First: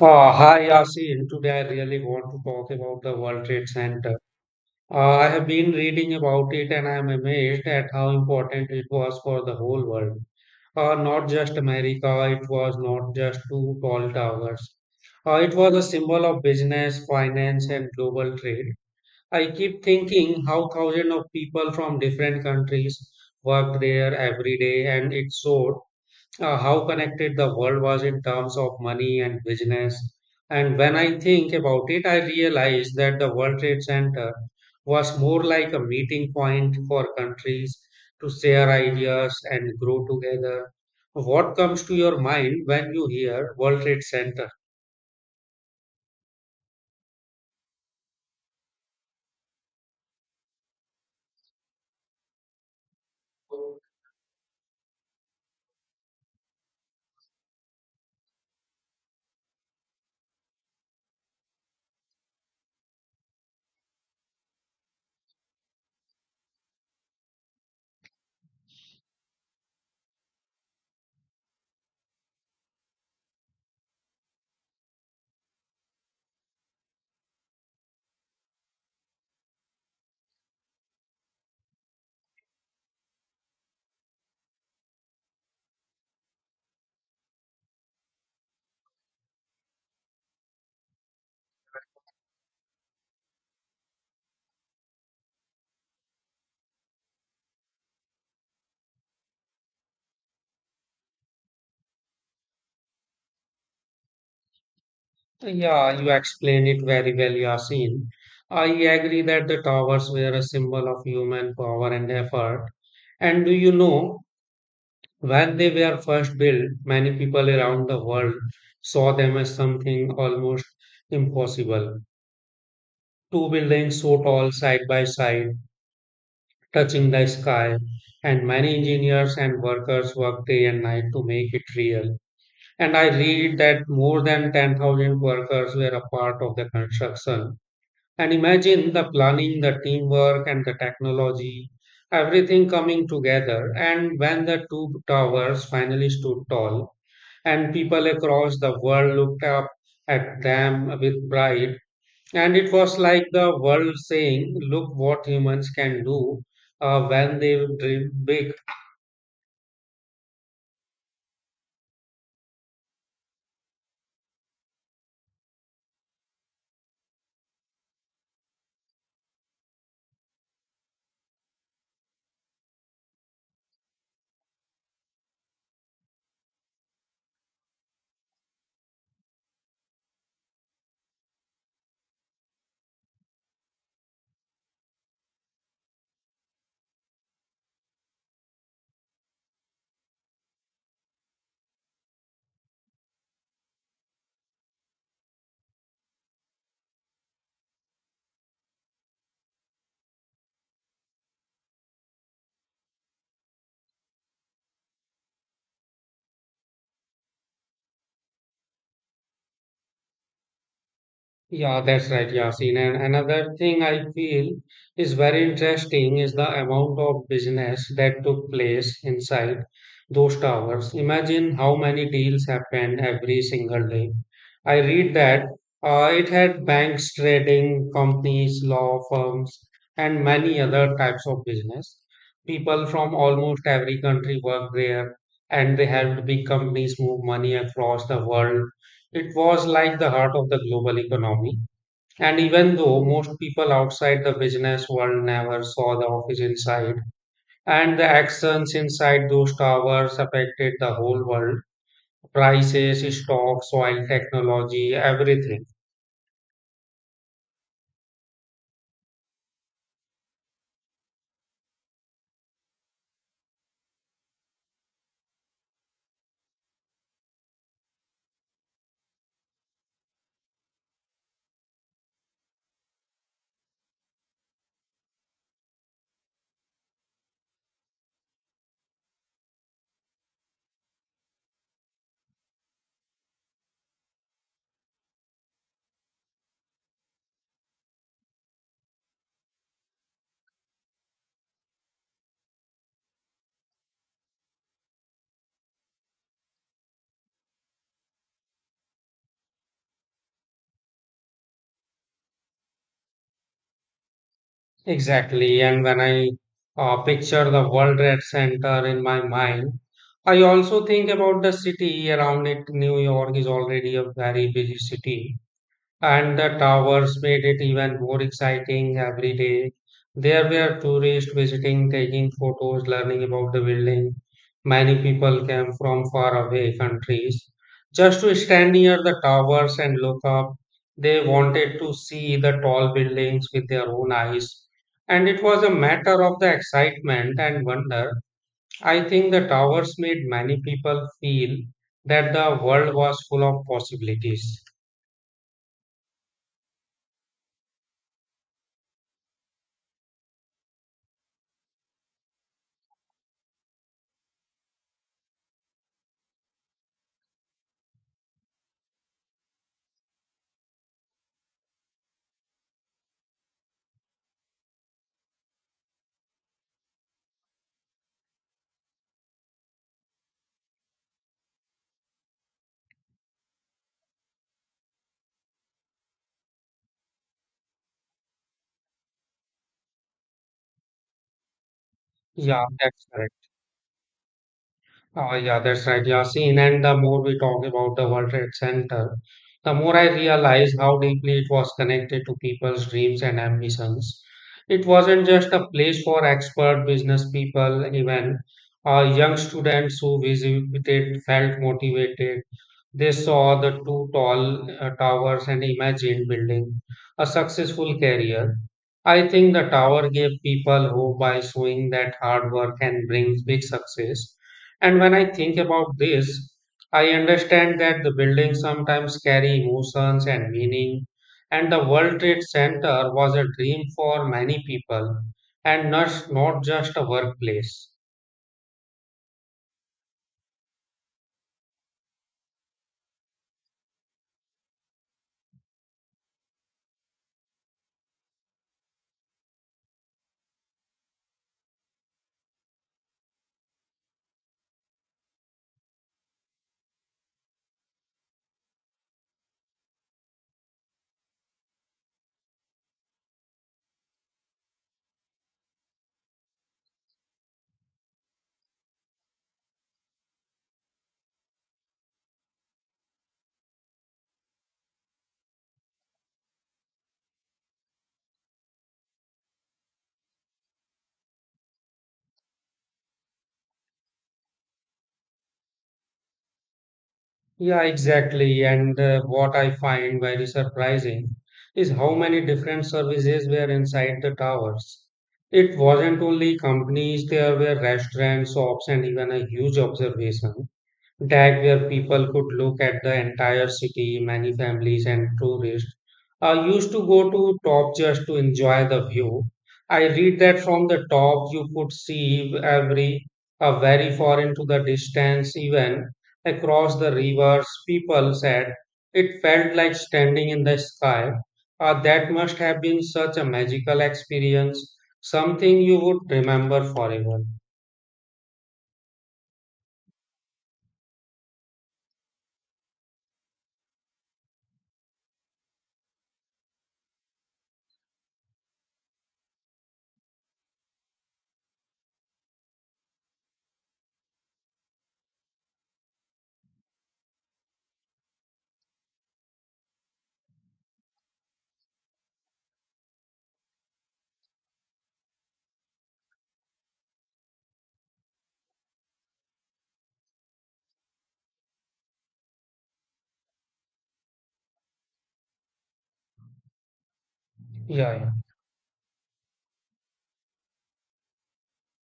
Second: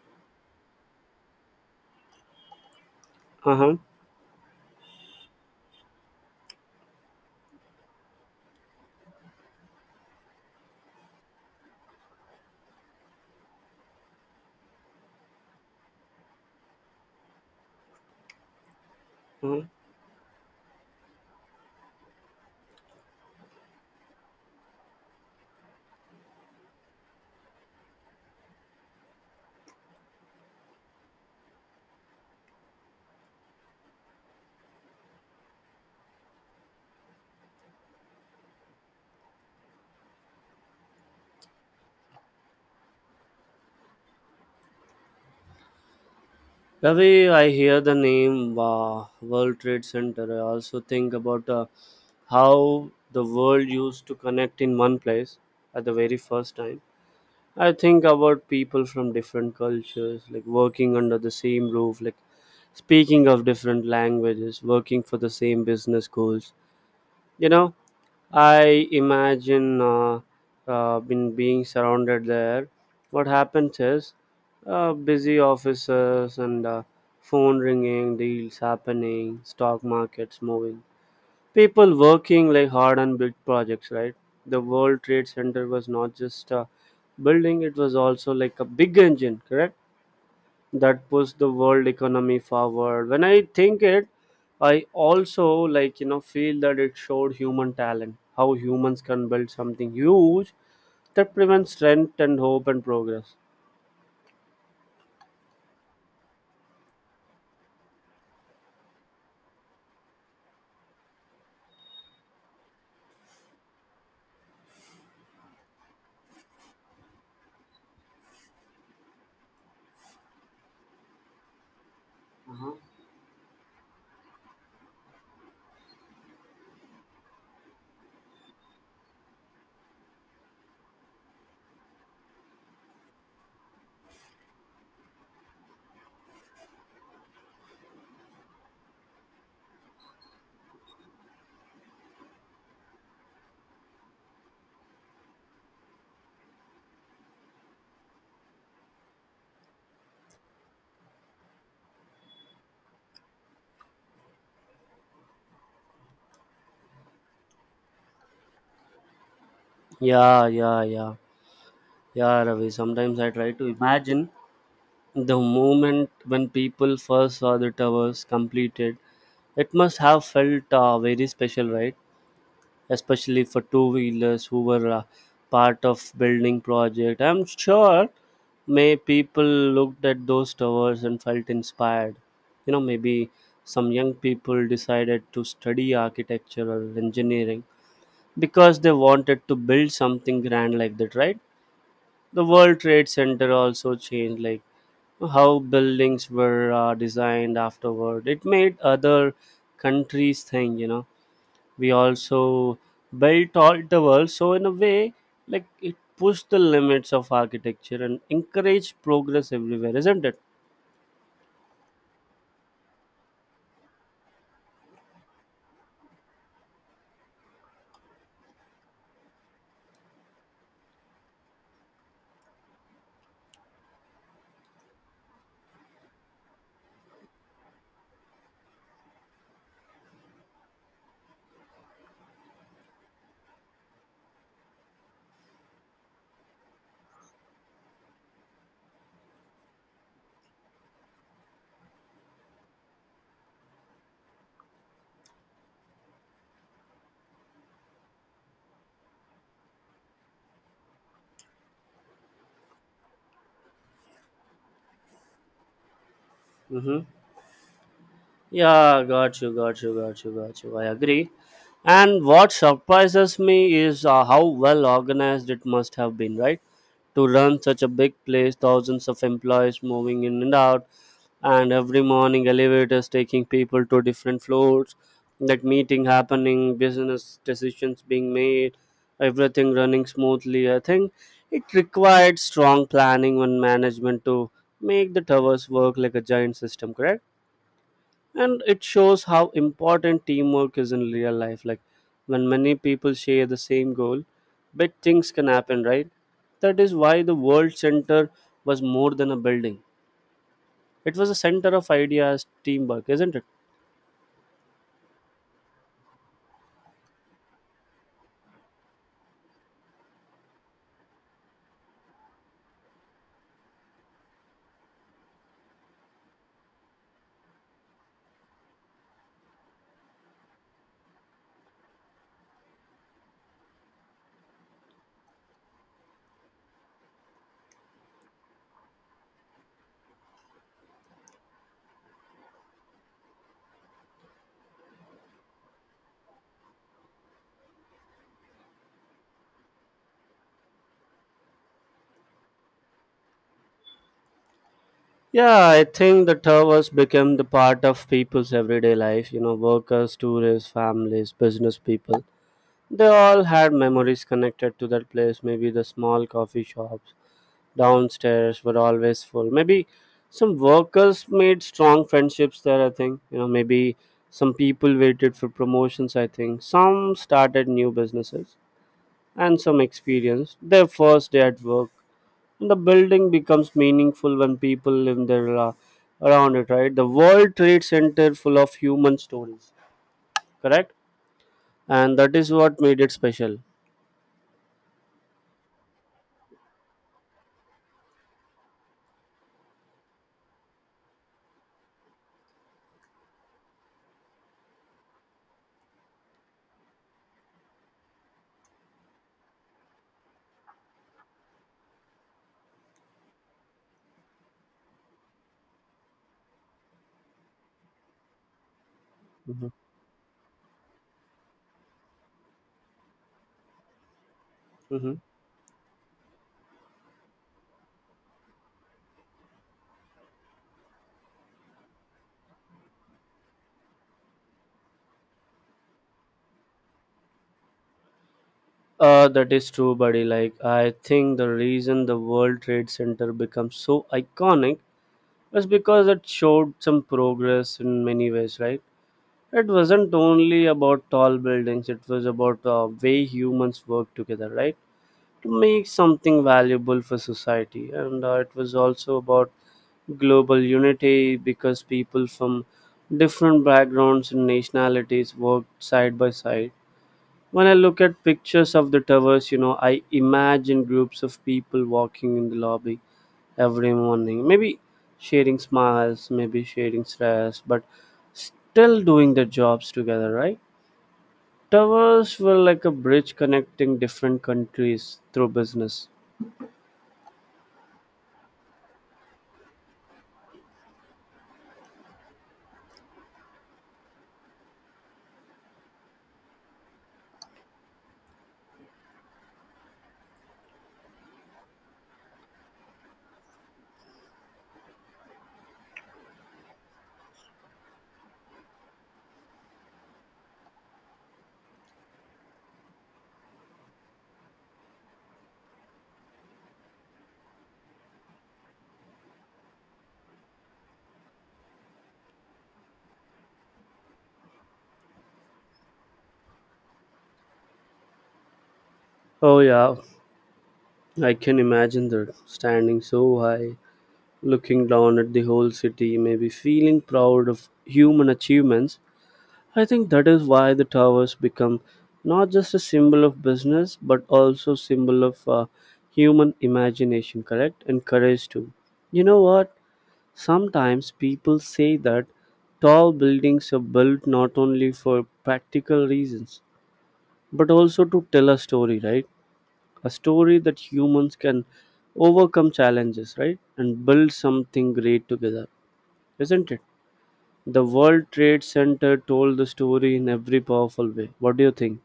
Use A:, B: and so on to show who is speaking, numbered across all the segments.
A: Hi, Yasin. Today I really want to talk about the World Trade
B: Uh-huh.
A: Center. I have been reading about it and I am amazed at how important it was for the whole world. Not just America, it was not just two tall towers. It was a symbol of business, finance, and global trade. I
B: Uh-huh.
A: keep thinking how thousands of people from different countries worked there every day, and it showed how connected the world was in terms of money and business. And when I think about it, I realize that the World Trade Center was more like a meeting point for countries to share ideas and grow together. What comes to your mind when you hear World Trade Center?
B: Ravi, I hear the name World Trade Center. I also think about how the world used to connect in one place at the very first time. I think about people from different cultures, like working under the same roof, like speaking of different languages, working for the same business goals. You know, I imagine been being surrounded there. What happens is busy offices and phone ringing, deals happening, stock markets moving, people working like hard on big projects. Right, the World Trade Center was not just a building; it was also like a big engine. Correct that pushed the world economy forward. When I think it, I also like, you know, feel that it showed human talent, how humans can build something huge that prevents strength and hope and progress.
A: Yeah, you explain it very well, Yasin. I agree that the towers were a symbol of human power and effort. And do you know, when they were first built, many people around the world saw them as something almost impossible. Two buildings so tall side by side, touching the sky, and many engineers and workers worked day and night to make it real. And I read that more than 10,000 workers were a part of the construction. And imagine the planning, the teamwork, and the technology, everything coming together. And when the two towers finally stood tall, and people across the world looked up at them with pride. And it was like the world saying, look what humans can do when they dream big.
B: Yeah, yeah, yeah, yeah, Ravi, sometimes I try to imagine the moment when people first saw the towers completed. It must have felt very special, right? Especially for two wheelers who were part of building project. I'm sure may people looked at those towers and felt inspired. You know, maybe some young people decided to study architecture or engineering because they wanted to build something grand like that, right? The World Trade Center also changed like how buildings were designed afterward. It made other countries think, you know, we also built all the world. So in a way, like, it pushed the limits of architecture and encouraged progress everywhere, isn't it?
A: Yeah, that's right, Yasin. And another thing I feel is very interesting is the amount of business that took place inside those towers. Imagine how many deals happened every single day. I read that it had banks, trading companies, law firms, and many other types of business. People from almost every country worked there, and they helped big companies move money across the world. It was like the heart of the global economy. And even though most people outside the business world never saw the office inside, and the actions inside those towers affected the whole world prices, stocks, oil, technology, everything.
B: hmm yeah, got you, got you, got you, got you, I agree. And what surprises me is how well organized it must have been, right? To run such a big place, thousands of employees moving in and out, and every morning elevators taking people to different floors, that meeting happening, business decisions being made, everything running smoothly. I think it required strong planning and management to make the towers work like a giant system, correct? And it shows how important teamwork is in real life, like when many people share the same goal, big things can happen, right? That is why the world center was more than a building. It was a center of ideas, teamwork, isn't it?
A: Exactly. And when I picture the World Trade Center in my mind, I also think about the city around it. New York is already a very busy city and the towers made it even more exciting every day. There were tourists visiting, taking photos, learning about the building. Many people came from faraway countries just to stand near the towers and look up. They wanted to see the tall buildings with their own eyes. And it was a matter of the excitement and wonder. I think the towers made many people feel that the world was full of possibilities.
B: Yeah, I think the towers became the part of people's everyday life. You know, workers, tourists, families, business people. They all had memories connected to that place. Maybe the small coffee shops downstairs were always full. Maybe some workers made strong friendships there, I think. You know, maybe some people waited for promotions, I think. Some started new businesses and some experienced their first day at work. The building becomes meaningful when people live there, around it, right? The world trade center full of human stories, correct? And that is
A: Yeah,
B: what made
A: that's
B: it
A: correct.
B: special.
A: Oh, yeah, that's right, Yasin. And the more we talk about the World Trade Center, the more I realize how deeply it was connected to people's dreams and ambitions. It wasn't just a place for expert business people, even young students who visited felt motivated. They saw the two tall towers and imagined building a successful career. I think the
B: hmm
A: tower gave people hope by showing that hard work can bring big success, and when
B: hmm
A: I think about this, I understand that the buildings sometimes carry emotions and meaning, and the World Trade Center was a dream for many people and not just a workplace.
B: that is true, buddy. Like, I think the reason the world trade center becomes so iconic was because it showed some progress in many ways, right? It wasn't only about tall buildings. It was about way humans work together, right? To make something valuable for society. And it was also about global unity because people from different backgrounds and nationalities worked side by side. When I look at pictures of the towers, you know, I imagine groups of people walking in the lobby every morning, maybe sharing smiles, maybe sharing stress, but still doing their jobs together, right? Towers were like a bridge connecting different countries through business.
A: Yeah, exactly. And what I find very surprising is how many different services were inside the towers. It wasn't only companies, there were restaurants, shops, and even a huge observation tag where people could look at the entire city, many families and tourists used to go to top just to enjoy the view. I read that from the top you could see every very far into the distance, even across the rivers. People said it felt like standing in the sky. That must have been such a magical experience, something you would remember forever.
B: Oh, yeah, I can imagine that standing so high, looking down at the whole city, maybe feeling proud of human achievements. I think that is why the towers become not just a symbol of business but also symbol of human imagination, correct? And courage too. You know what? Sometimes people say that tall buildings are built not only for practical reasons but also to tell a story, right? A story that humans can overcome challenges, right? And build something great together, isn't it? The
A: Yeah,
B: World
A: yeah.
B: Trade Center told the story in every powerful way. What do you think?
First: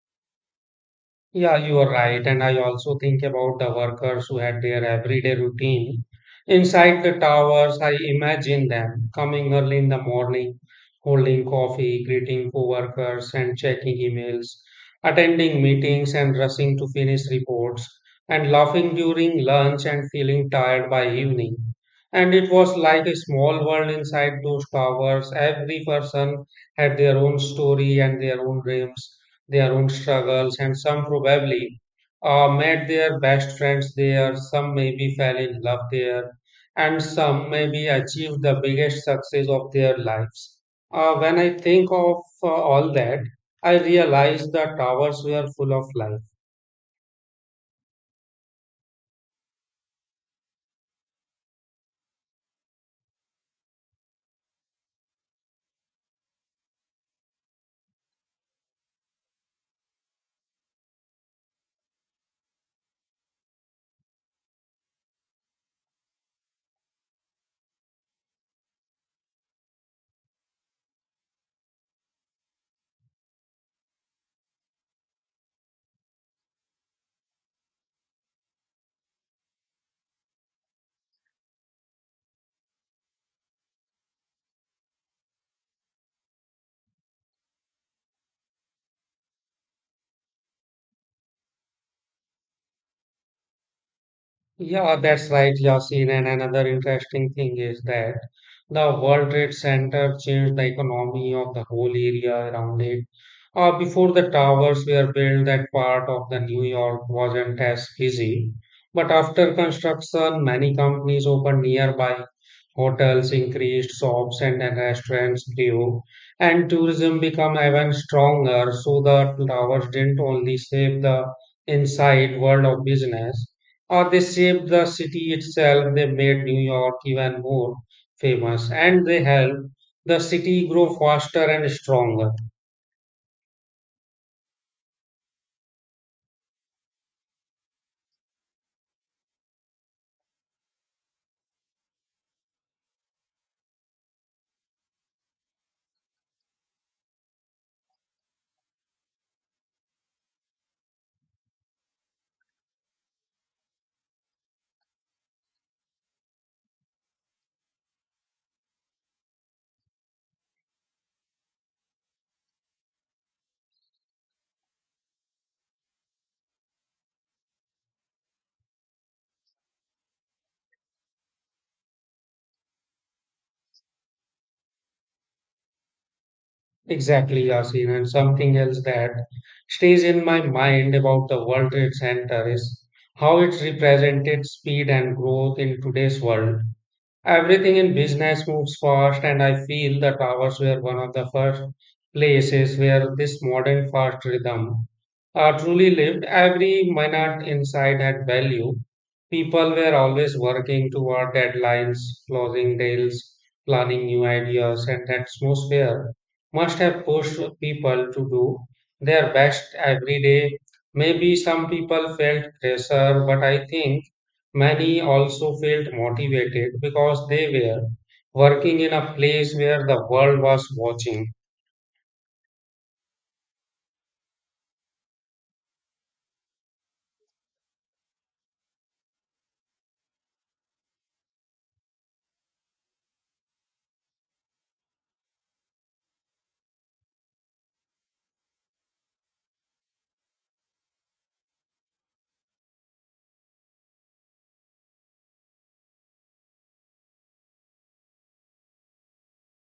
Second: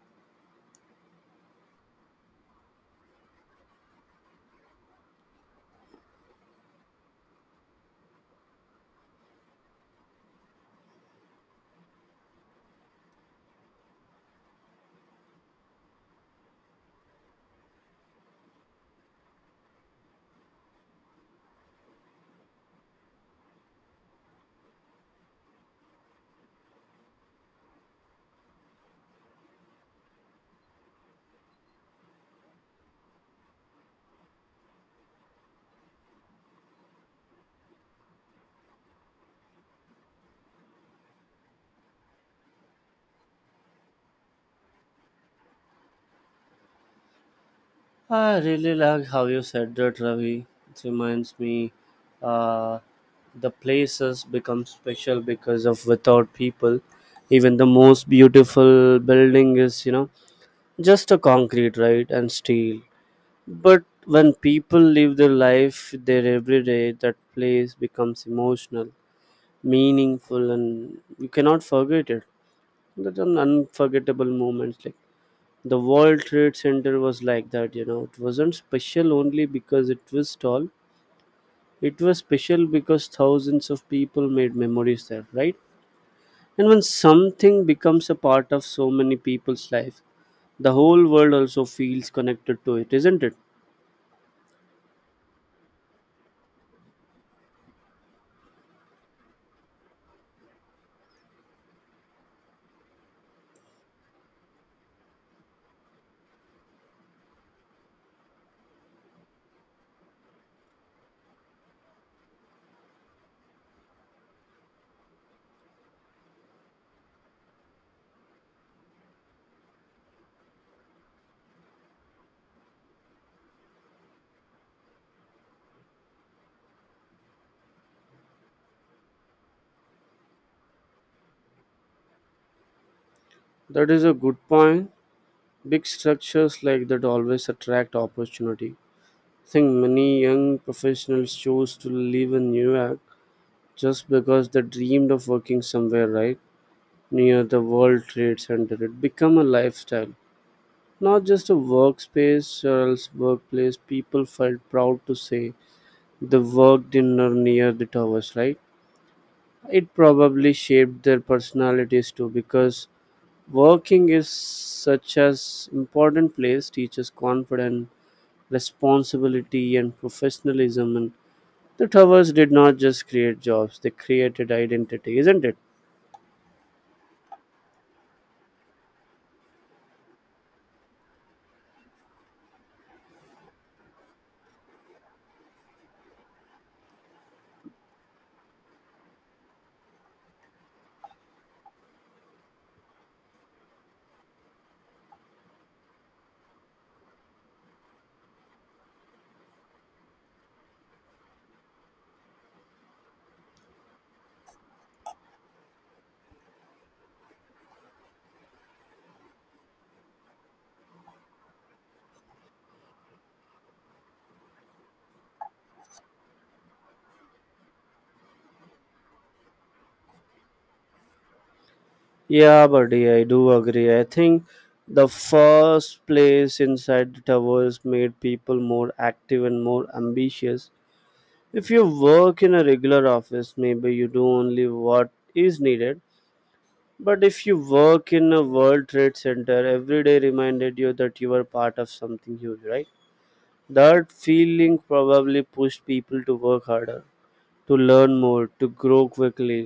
A: Yeah, you are right. And I also think about the workers who had their everyday routine inside the towers. I imagine them coming early in the morning, holding coffee, greeting coworkers, and checking emails, attending meetings, and rushing to finish reports, and laughing during lunch and feeling tired by evening. And it was like a small world inside those towers. Every person had their own story and their own dreams, their own struggles, and some probably met their best friends there, some maybe fell in love there, and some maybe achieved the biggest success of their lives. When I think of all that, I realize the towers were full of life.
B: I really like how you said that, Ravi. It reminds me uh, the places become special because of without people. Even the most beautiful building is, you know, just a concrete, right? And steel. But when people live their life there every day, that place becomes emotional, meaningful, and you cannot forget it. That's an unforgettable moment. Like the World Trade Center was like that, you know. It wasn't special only because it was tall. It was special because thousands of people made memories there, right? And when something becomes a part of so many people's life, the whole world also feels connected to it, isn't it?
A: Yeah, that's right, Yasin. And another interesting thing is that the World Trade Center changed the economy of the whole area around it. Before the towers were built, that part of the New York wasn't as busy. But after construction, many companies opened nearby. Hotels increased, shops and then restaurants grew, and tourism became even stronger. So the towers didn't only save the inside world of business or they shaped the city itself. They made New York even more famous and they helped the city grow faster and stronger.
B: That is a good point. Big structures like that always attract opportunity. I think many young professionals chose to live in New York just because they dreamed of working somewhere right near the World Trade Center. It became a lifestyle, not just a workspace or else workplace. People felt proud to say they worked in or near the towers, right? It probably shaped their personalities too, because working is such as important place teaches confidence, responsibility, and professionalism. And the towers did not just create jobs, they created identity, isn't it?
A: Exactly, Yasin. And something else that stays in my mind about the World Trade Center is how it represented speed and growth in today's world. Everything in business moves fast, and I feel the towers were one of the first places where this modern fast rhythm truly lived. Every minute inside had value. People were always working toward deadlines, closing deals, planning new ideas, and that atmosphere must have pushed people to do their best every day. Maybe some people felt pressure, but I think many also felt motivated because they were working in a place where the world was watching.
B: Yeah, buddy, I do agree. I think the first place inside the towers made people more active and more ambitious. If you work in a regular office, maybe you do only what is needed, but if you work in a world trade center, every day reminded you that you are part of something huge, right? That feeling probably pushed people to work harder, to learn more, to grow quickly.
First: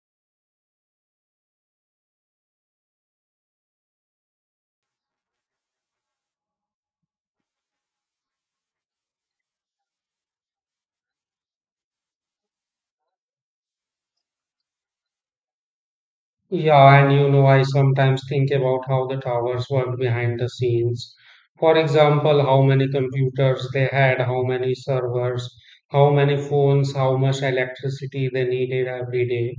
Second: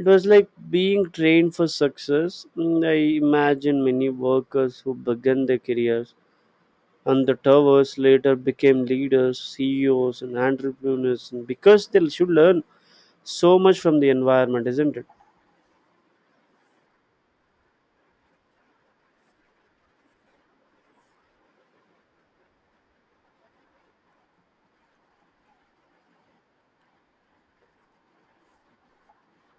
B: It was like being trained for success. And I imagine many workers who began their careers on the towers later became leaders, CEOs, and entrepreneurs because they should learn so much from the environment, isn't it?
A: Yeah, and you know, I sometimes think about how the towers worked behind the scenes. For example, how many computers they had, how many servers, how many phones, how much electricity they needed every day,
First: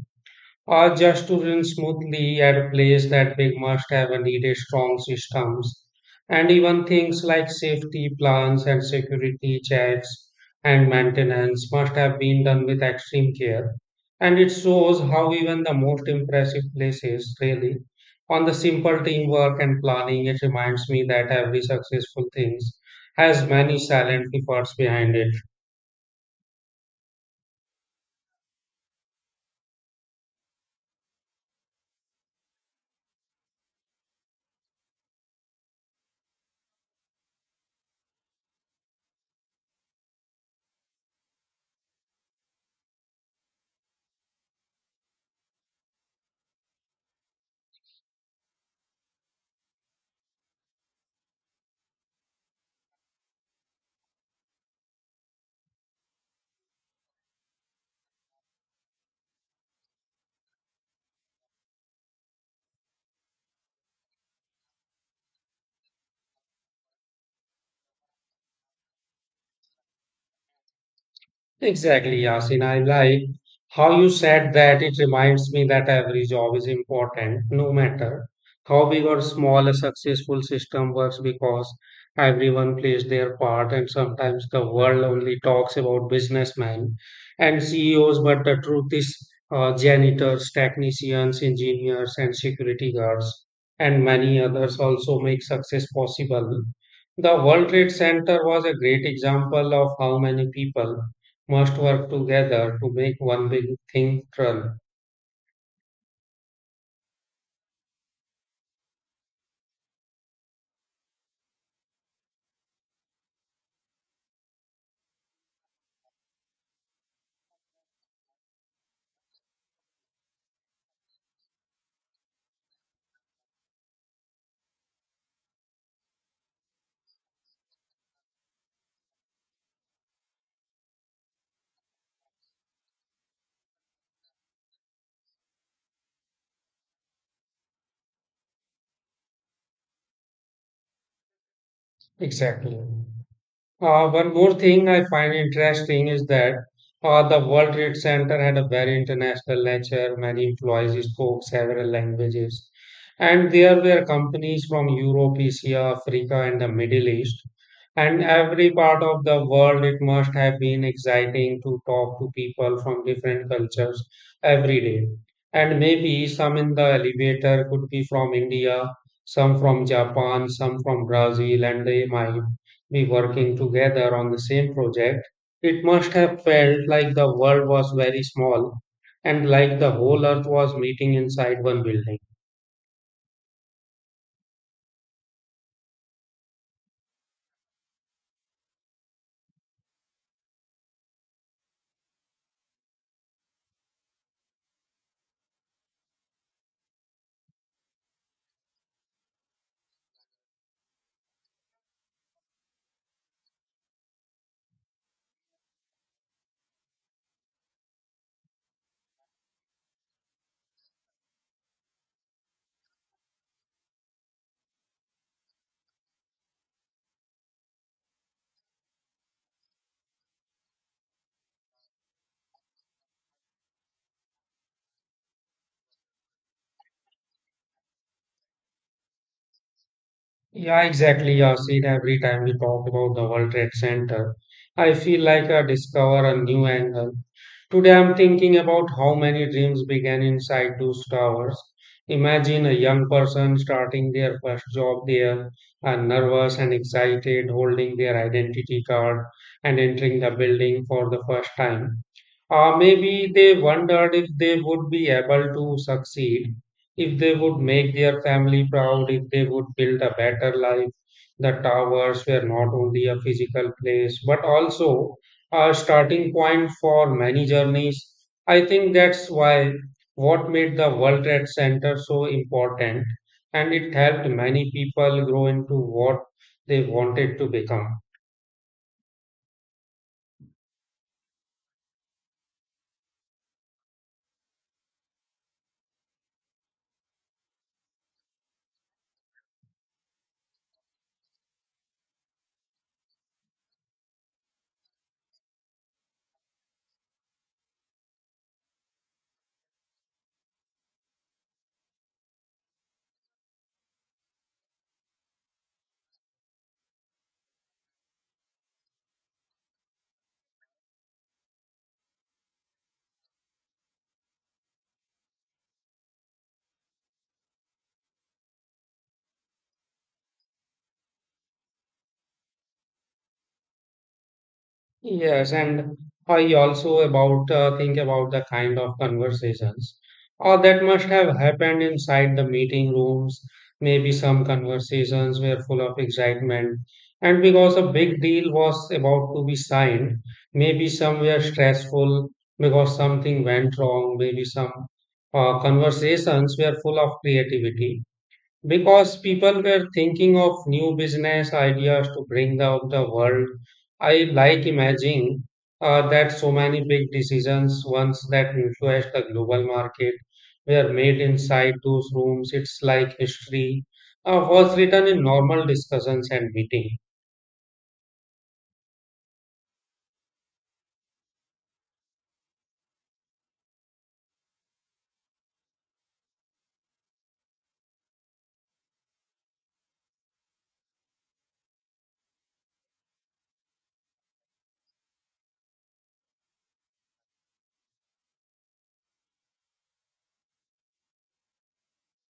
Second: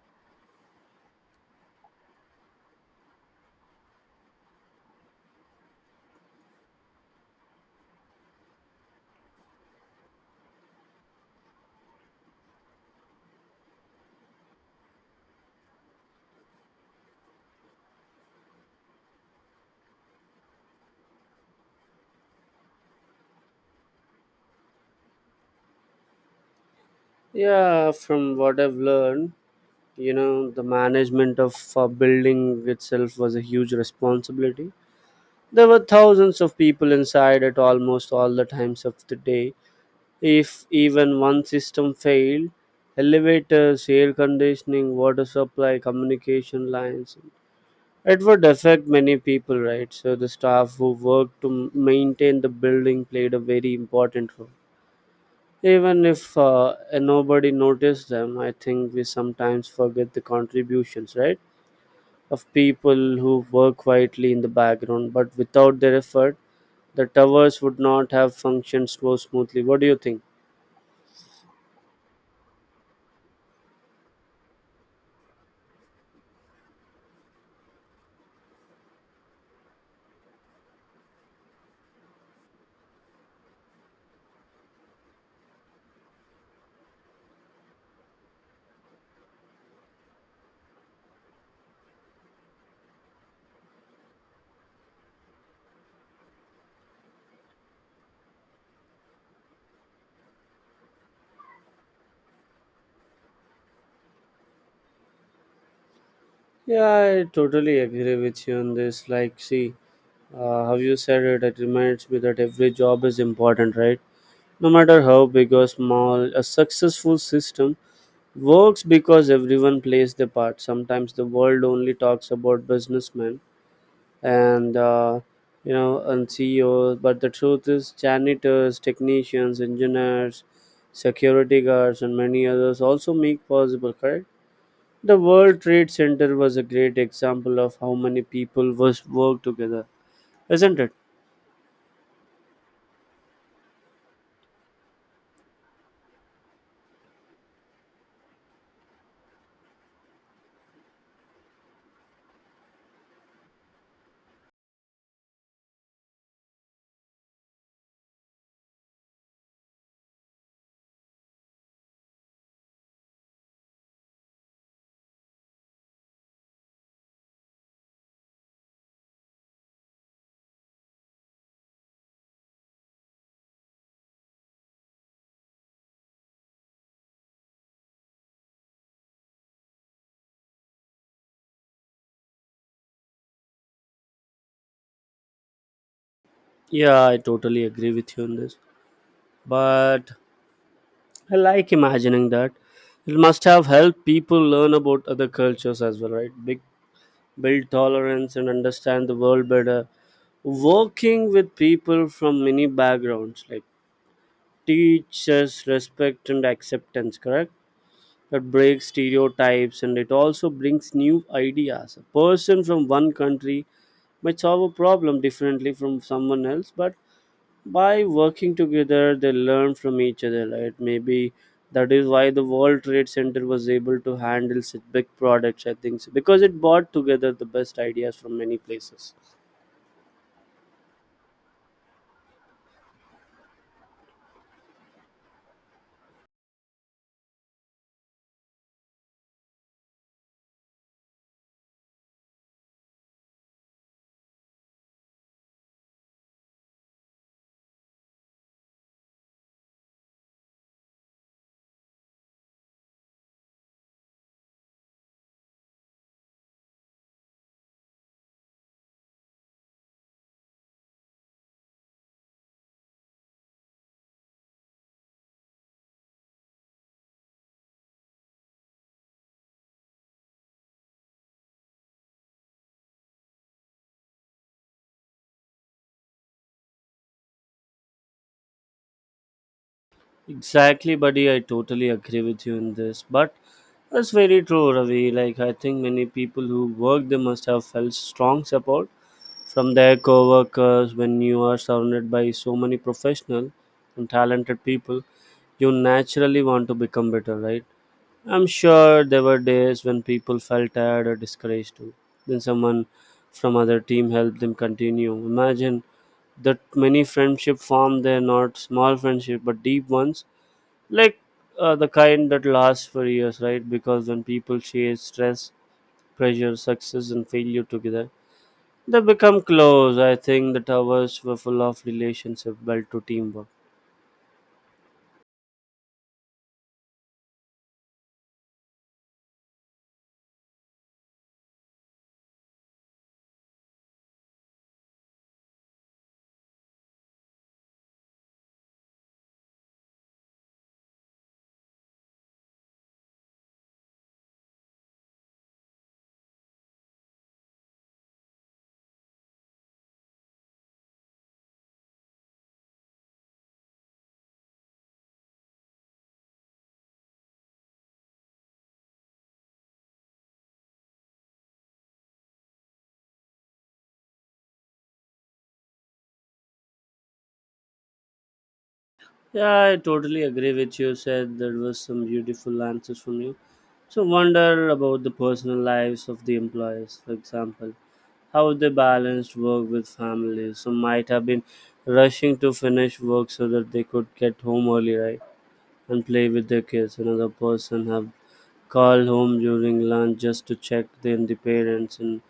A: or just to run smoothly at a place that big must have needed strong systems, and even things like safety plans and security checks and maintenance must have been done with extreme care, and it shows how even the most impressive places really on the simple teamwork and planning. It reminds me that every successful thing has many silent efforts behind it.
B: Yeah, from what I've learned, you know, the management of a building itself was a huge responsibility. There were thousands of people inside at almost all the times of the day. If even one system failed, elevators, air conditioning, water supply, communication lines, it would affect many people, right? So the staff who worked to maintain the building played a very important role. Even if nobody noticed them, I think we sometimes forget the contributions, right? Of people who work quietly in the background, but without their effort, the towers would not have functioned so smoothly. What do you think?
A: Exactly, Yasin. I like how you said that. It reminds me that every job is important, no matter how big or small a successful system works, because everyone plays their part, and sometimes the world only talks about businessmen and CEOs, but the truth is, janitors, technicians, engineers, and security guards, and many others also make success possible. The World Trade Center was a great example of how many people must work together to make one big thing run.
B: Yeah, I totally agree with you on this. Like, see, how you said it, it reminds me that every job is important, right? No matter how big or small, a successful system works because everyone plays their part. Sometimes the world only talks about businessmen and, you know, and CEOs, but the truth is, janitors, technicians, engineers, security guards, and many others also make possible, correct? The World Trade Center was a great example of how many people was work together, isn't it?
A: Exactly. One more thing I find interesting is that the World Trade Center had a very international nature. Many employees spoke several languages, and there were companies from Europe, Asia, Africa, and the Middle East. And every part of the world, it must have been exciting to talk to people from different cultures every day. And maybe some in the elevator could be from India, some from Japan, some from Brazil, and they might be working together on the same project, it must have felt like the world was very small and like the whole earth was meeting inside one building.
B: Yeah, I totally agree with you on this. But I like imagining that. It must have helped people learn about other cultures as well, right? Big build tolerance and understand the world better. Working with people from many backgrounds, like teaches respect and acceptance, correct? That breaks stereotypes and it also brings new ideas. A person from one country might solve a problem differently from someone else, but by working together they learn from each other, right? Maybe that is why the world trade center was able to handle such big products, I think so, because it brought together the best ideas from many places.
A: Yeah, exactly. Yeah, see, every time we talk about the World Trade Center, I feel like I discover a new angle. Today, I'm thinking about how many dreams began inside those towers. Imagine a young person starting their first job there, nervous and excited, holding their identity card and entering the building for the first time. Maybe they wondered if they would be able to succeed, if they would make their family proud, if they would build a better life. The towers were not only a physical place, but also a starting point for many journeys. I think that's why what made the World Trade Center so important, and it helped many people grow into what they wanted to become.
B: Exactly, buddy, I totally agree with you in this. But that's very true, Ravi. Like, I think many people who work, they must have felt strong support from their co-workers. When you are surrounded by so many professional and talented people, you naturally want to become better, right? I'm sure there were days when people felt tired or discouraged too, then someone from other team helped them continue. Imagine that many friendship formed there, not small friendship but deep ones, like the kind that lasts for years, right? Because when people share stress, pressure, success, and failure together, they become close. I think the towers were full of relationship, built to teamwork.
A: Yes, and I also about think about the kind of conversations that must have happened inside the meeting rooms. Maybe some conversations were full of excitement, and because a big deal was about to be signed, maybe some were stressful because something went wrong. Maybe some conversations were full of creativity because people were thinking of new business ideas to bring out the world. I like imagining that so many big decisions, ones that influenced the global market, were made inside those rooms. It's like history was written in normal discussions and meeting.
B: Yeah, I totally agree with you. Said there was some beautiful answers from you. So wonder about the personal lives of the employees, for example, how they balanced work with family. Some might have been rushing to finish work so that they could get home early, right, and play with their kids. Another person have call home during lunch just to check in the parents, and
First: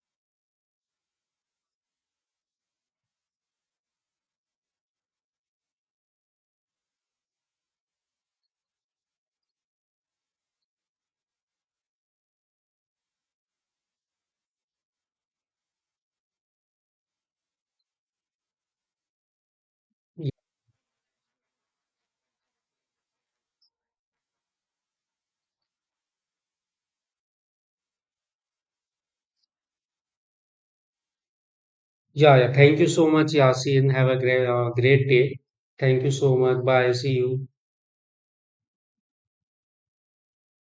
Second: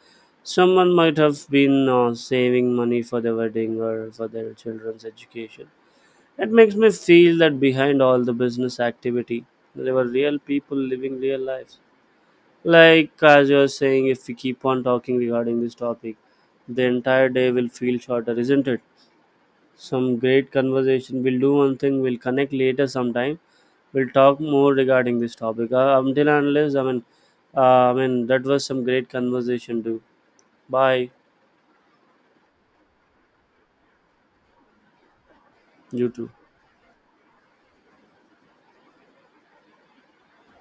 B: someone might have been saving money for the wedding or for their children's education. It makes me feel that behind all the business activity there were real people living real lives. Like as you're saying, if we keep on talking regarding this topic, the entire day will feel shorter, isn't it? Some great conversation. We'll do one thing. We'll connect later sometime. We'll talk more regarding this topic. Until and unless, I mean, that was some great conversation too. Bye.
A: Yeah, yeah. Thank you so much, Yasin. Have a great day. Thank you
B: You too.
A: so much. Bye. See you.